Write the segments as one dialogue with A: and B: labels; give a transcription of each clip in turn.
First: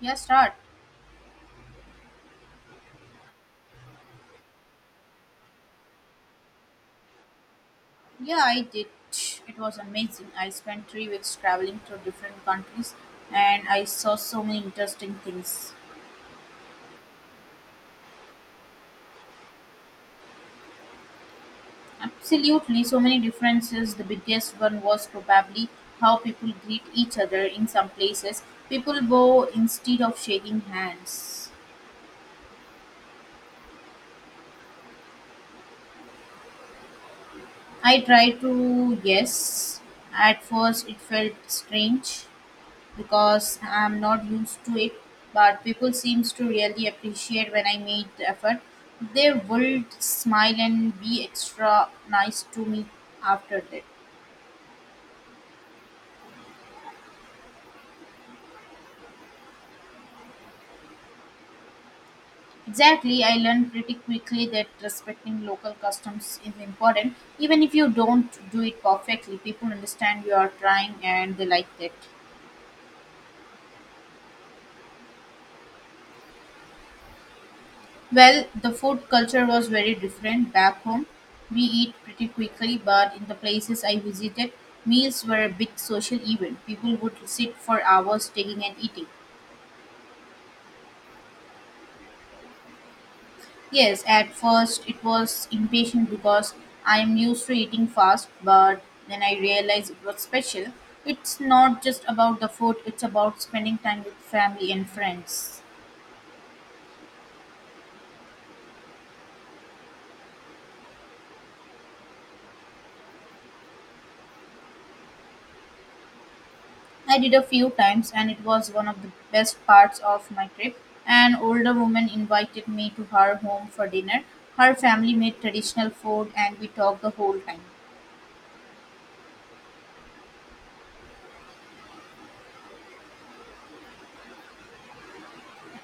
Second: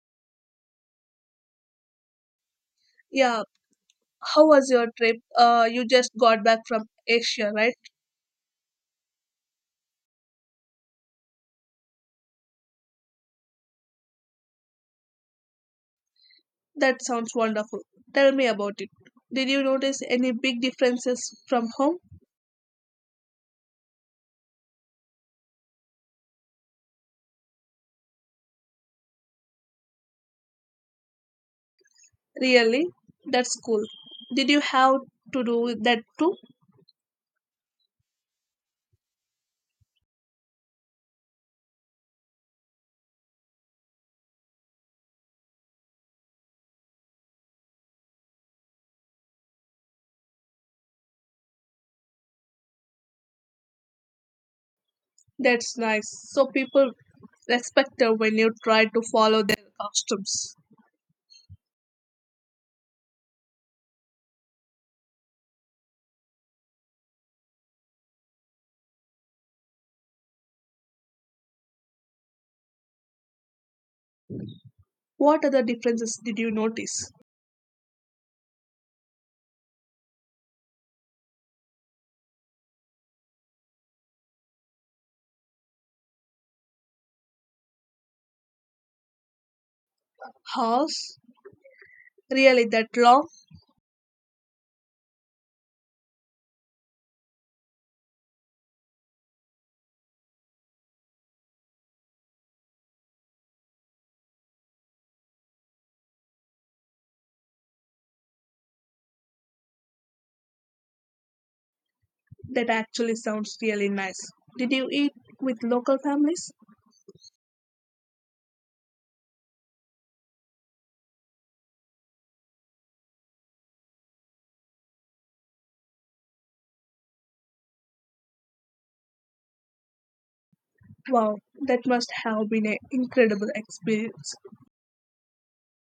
A: Yeah, start.
B: Yeah. How was your trip? You just got back from Asia, right?
A: Yeah, I did. It was amazing. I spent 3 weeks traveling through different countries, and I saw so many interesting things.
B: That sounds wonderful. Tell me about it. Did you notice any big differences from home?
A: Absolutely, so many differences. The biggest one was probably how people greet each other in some places. People bow instead of shaking hands.
B: Really? That's cool. Did you have to do that too?
A: I tried to, yes. At first, it felt strange, because I'm not used to it. But people seems to really appreciate when I made the effort. They would smile and be extra nice to me after that.
B: That's nice. So people respected when you try to follow their customs.
A: Exactly, I learned pretty quickly that respecting local customs is important. Even if you don't do it perfectly, people understand you are trying and they like that.
B: What other differences did you notice?
A: Well, the food culture was very different back home. We eat pretty quickly, but in the places I visited, meals were a big social event. People would sit for hours taking and eating.
B: House? Really that long?
A: Yes, at first it was impatient because I am used to eating fast, but then I realized it was special. It's not just about the food, it's about spending time with family and friends.
B: That actually sounds really nice. Did you eat with local families?
A: I did a few times, and it was one of the best parts of my trip. An older woman invited me to her home for dinner. Her family made traditional food, and we talked the whole time.
B: Wow, that must have been an incredible experience.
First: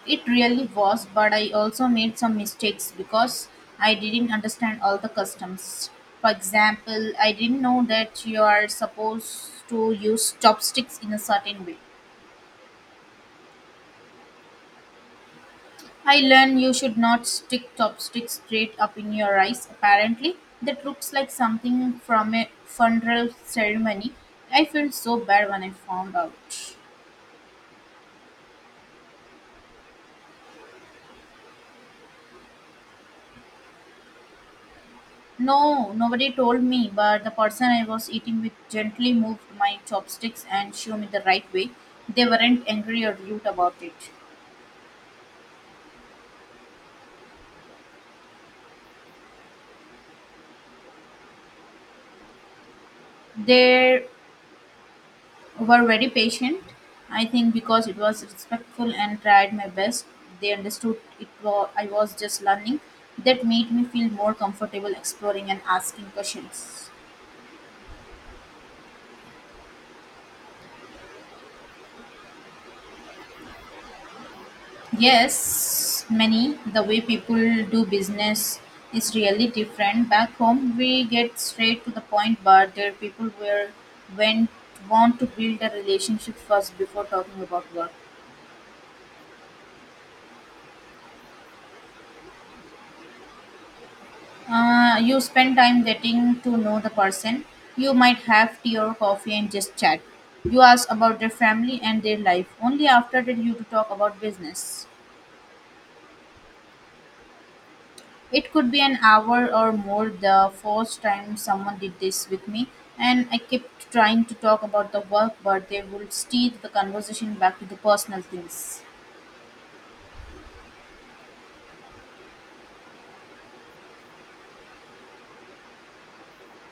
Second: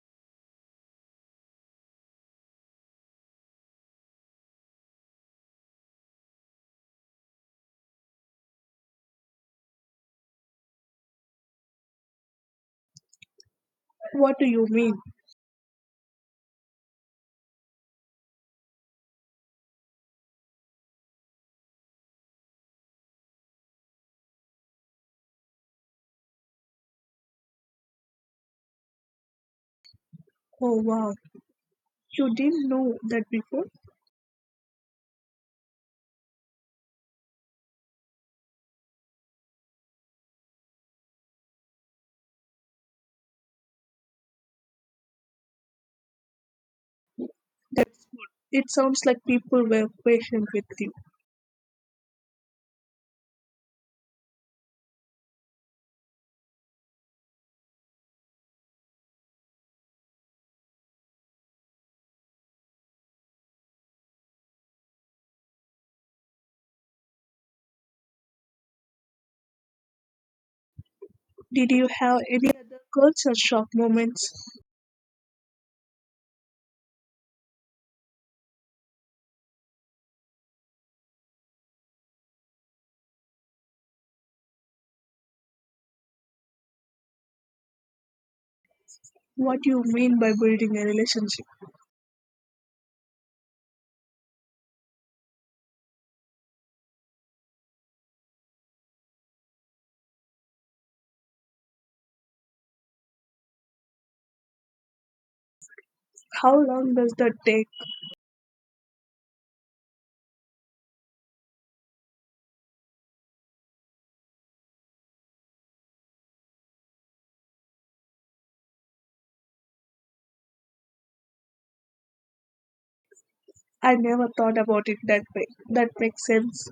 A: It really was, but I also made some mistakes because I didn't understand all the customs. For example, I didn't know that you are supposed to use chopsticks in a certain way.
B: What do you mean?
A: I learned you should not stick chopsticks straight up in your eyes, apparently. That looks like something from a funeral ceremony. I felt so bad when I found out.
B: Oh wow, you didn't know that before?
A: No, nobody told me, but the person I was eating with gently moved my chopsticks and showed me the right way. They weren't angry or rude about it.
B: That it sounds like people were patient with you.
A: They were very patient. I think because it was respectful and tried my best, they understood it was I was just learning. That made me feel more comfortable exploring and asking questions.
B: Did you have any other culture shock moments?
A: Yes, many the way people do business is really different. Back home, we get straight to the point, but there people were went want to build a relationship first before talking about work.
B: What do you mean by building a relationship?
A: You spend time getting to know the person. You might have tea or coffee and just chat. You ask about their family and their life. Only after that you to talk about business.
B: How long does that take?
A: It could be an hour or more. The first time someone did this with me, and I kept trying to talk about the work, but they would steer the conversation back to the personal things.
B: I never thought about it that way. That makes sense.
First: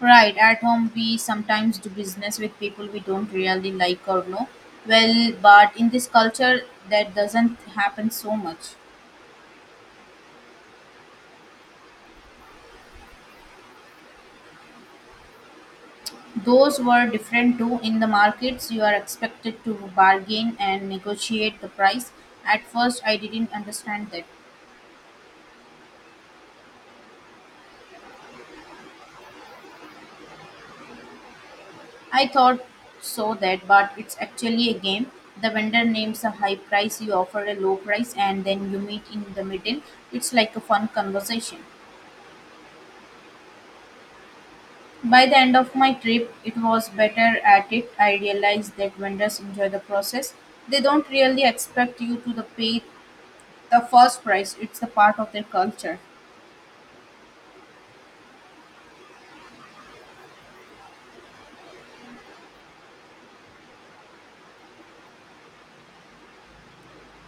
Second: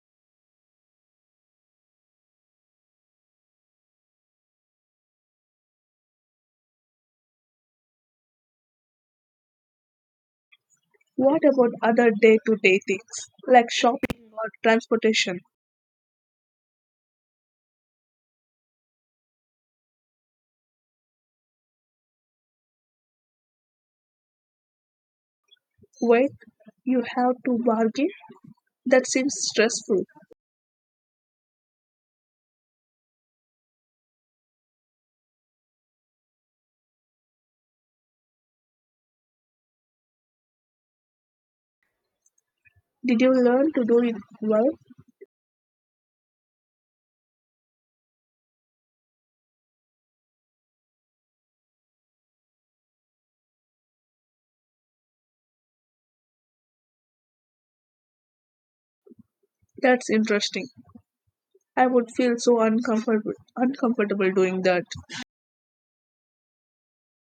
A: Right, at home we sometimes do business with people we don't really like or know. Well, but in this culture that doesn't happen so much.
B: What about other day to day things like shopping or transportation?
A: Those were different too. In the markets, you are expected to bargain and negotiate the price. At first, I didn't understand that.
B: Wait, you have to bargain? That seems stressful.
A: I thought so that, but it's actually a game. The vendor names a high price, you offer a low price, and then you meet in the middle. It's like a fun conversation.
B: Did you learn to do it well?
A: By the end of my trip, it was better at it. I realized that vendors enjoy the process. They don't really expect you to the pay the first price. It's the part of their culture.
B: That's interesting. I would feel so uncomfortable doing that.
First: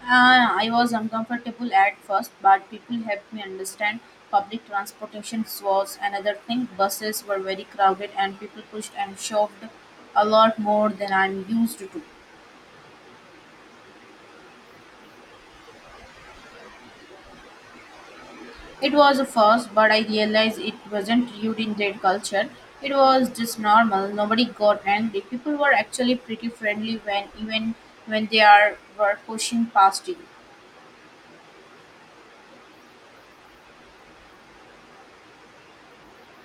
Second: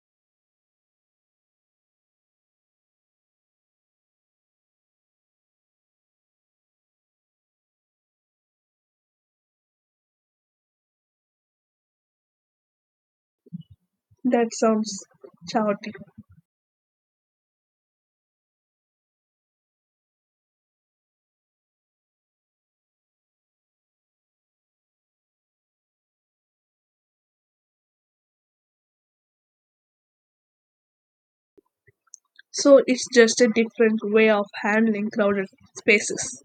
A: I was uncomfortable at first, but people helped me understand. Public transportation was another thing. Buses were very crowded, and people pushed and shoved a lot more than I'm used to.
B: That sounds chaotic.
A: It was a first, but I realized it wasn't rude in their culture. It was just normal. Nobody got angry. People were actually pretty friendly when even when they are were pushing past you.
B: So it's just a different way of handling crowded spaces.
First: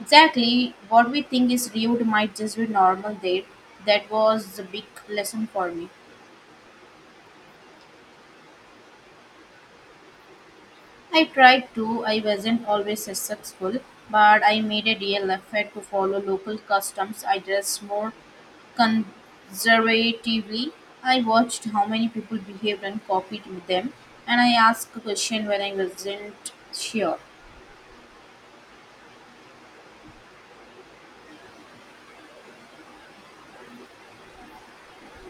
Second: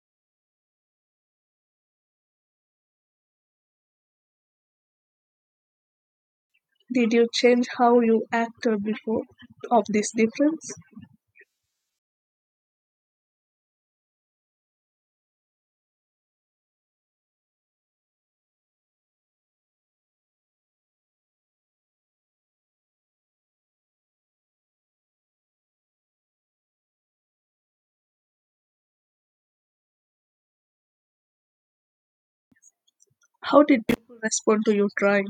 A: Exactly what we think is rude might just be normal there. That was a big lesson for me.
B: Did you change how you acted before of this difference?
A: I tried to, I wasn't always successful, but I made a real effort to follow local customs. I dressed more conservatively. I watched how many people behaved and copied them, and I asked a question when I wasn't sure.
B: How did people respond to your drawing?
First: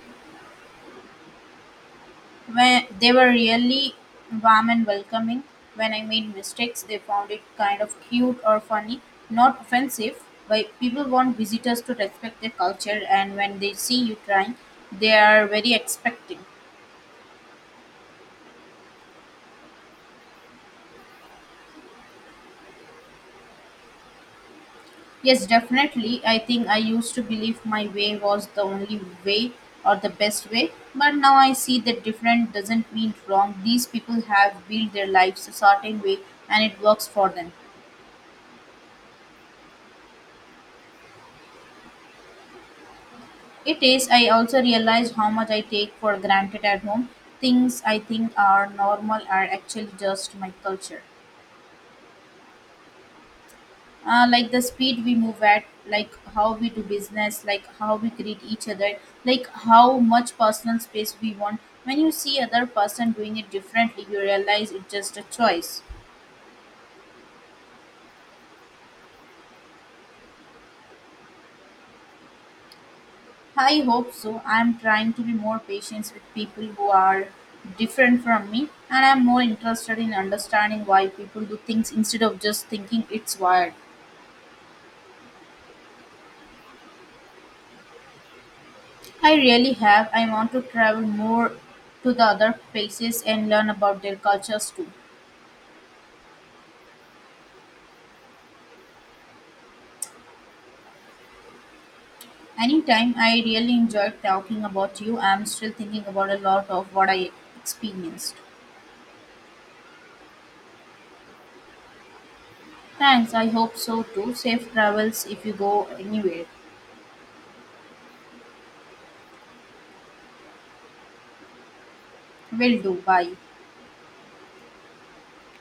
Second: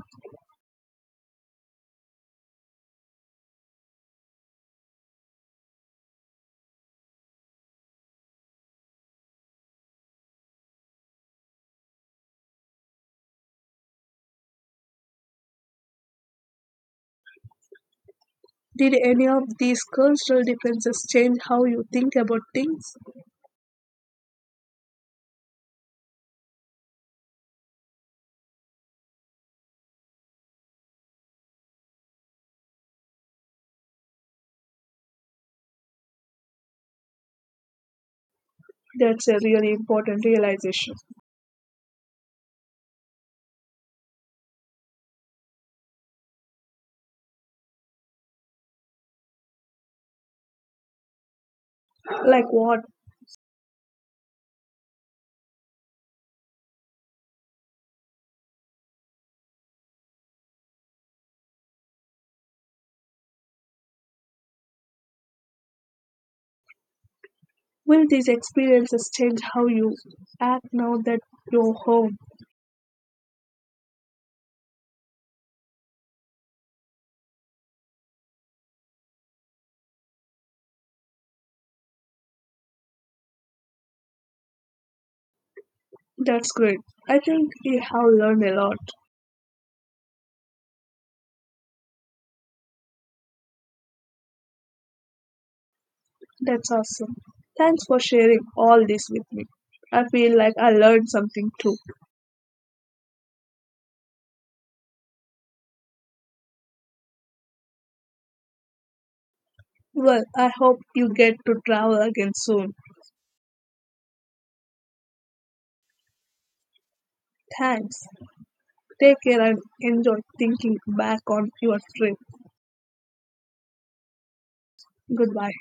A: When they were really warm and welcoming. When I made mistakes, they found it kind of cute or funny, not offensive. But people want visitors to respect their culture, and when they see you trying, they are very expecting.
B: Did any of these cultural differences change how you think about things?
A: Yes, definitely. I think I used to believe my way was the only way or the best way, but now I see that different doesn't mean wrong. These people have built their lives a certain way, and it works for them.
B: That's a really important realization.
A: It is. I also realized how much I take for granted at home. Things I think are normal are actually just my culture.
B: Like what?
A: Like the speed we move at, like how we do business, like how we greet each other, like how much personal space we want. When you see other person doing it differently, you realize it's just a choice.
B: Will these experiences change how you act now that you're home?
A: I hope so. I'm trying to be more patient with people who are different from me, and I'm more interested in understanding why people do things instead of just thinking it's wired.
B: That's great. I think you have learned a lot.
A: I really have. I want to travel more to the other places and learn about their cultures too.
B: That's awesome. Thanks for sharing all this with me. I feel like I learned something too.
A: Anytime I really enjoyed talking about you, I'm still thinking about a lot of what I experienced.
B: Well, I hope you get to travel again soon.
A: Thanks, I hope so too. Safe travels if you go anywhere.
B: Thanks. Take care and enjoy thinking back on your trip.
A: Will do. Bye.
B: Goodbye.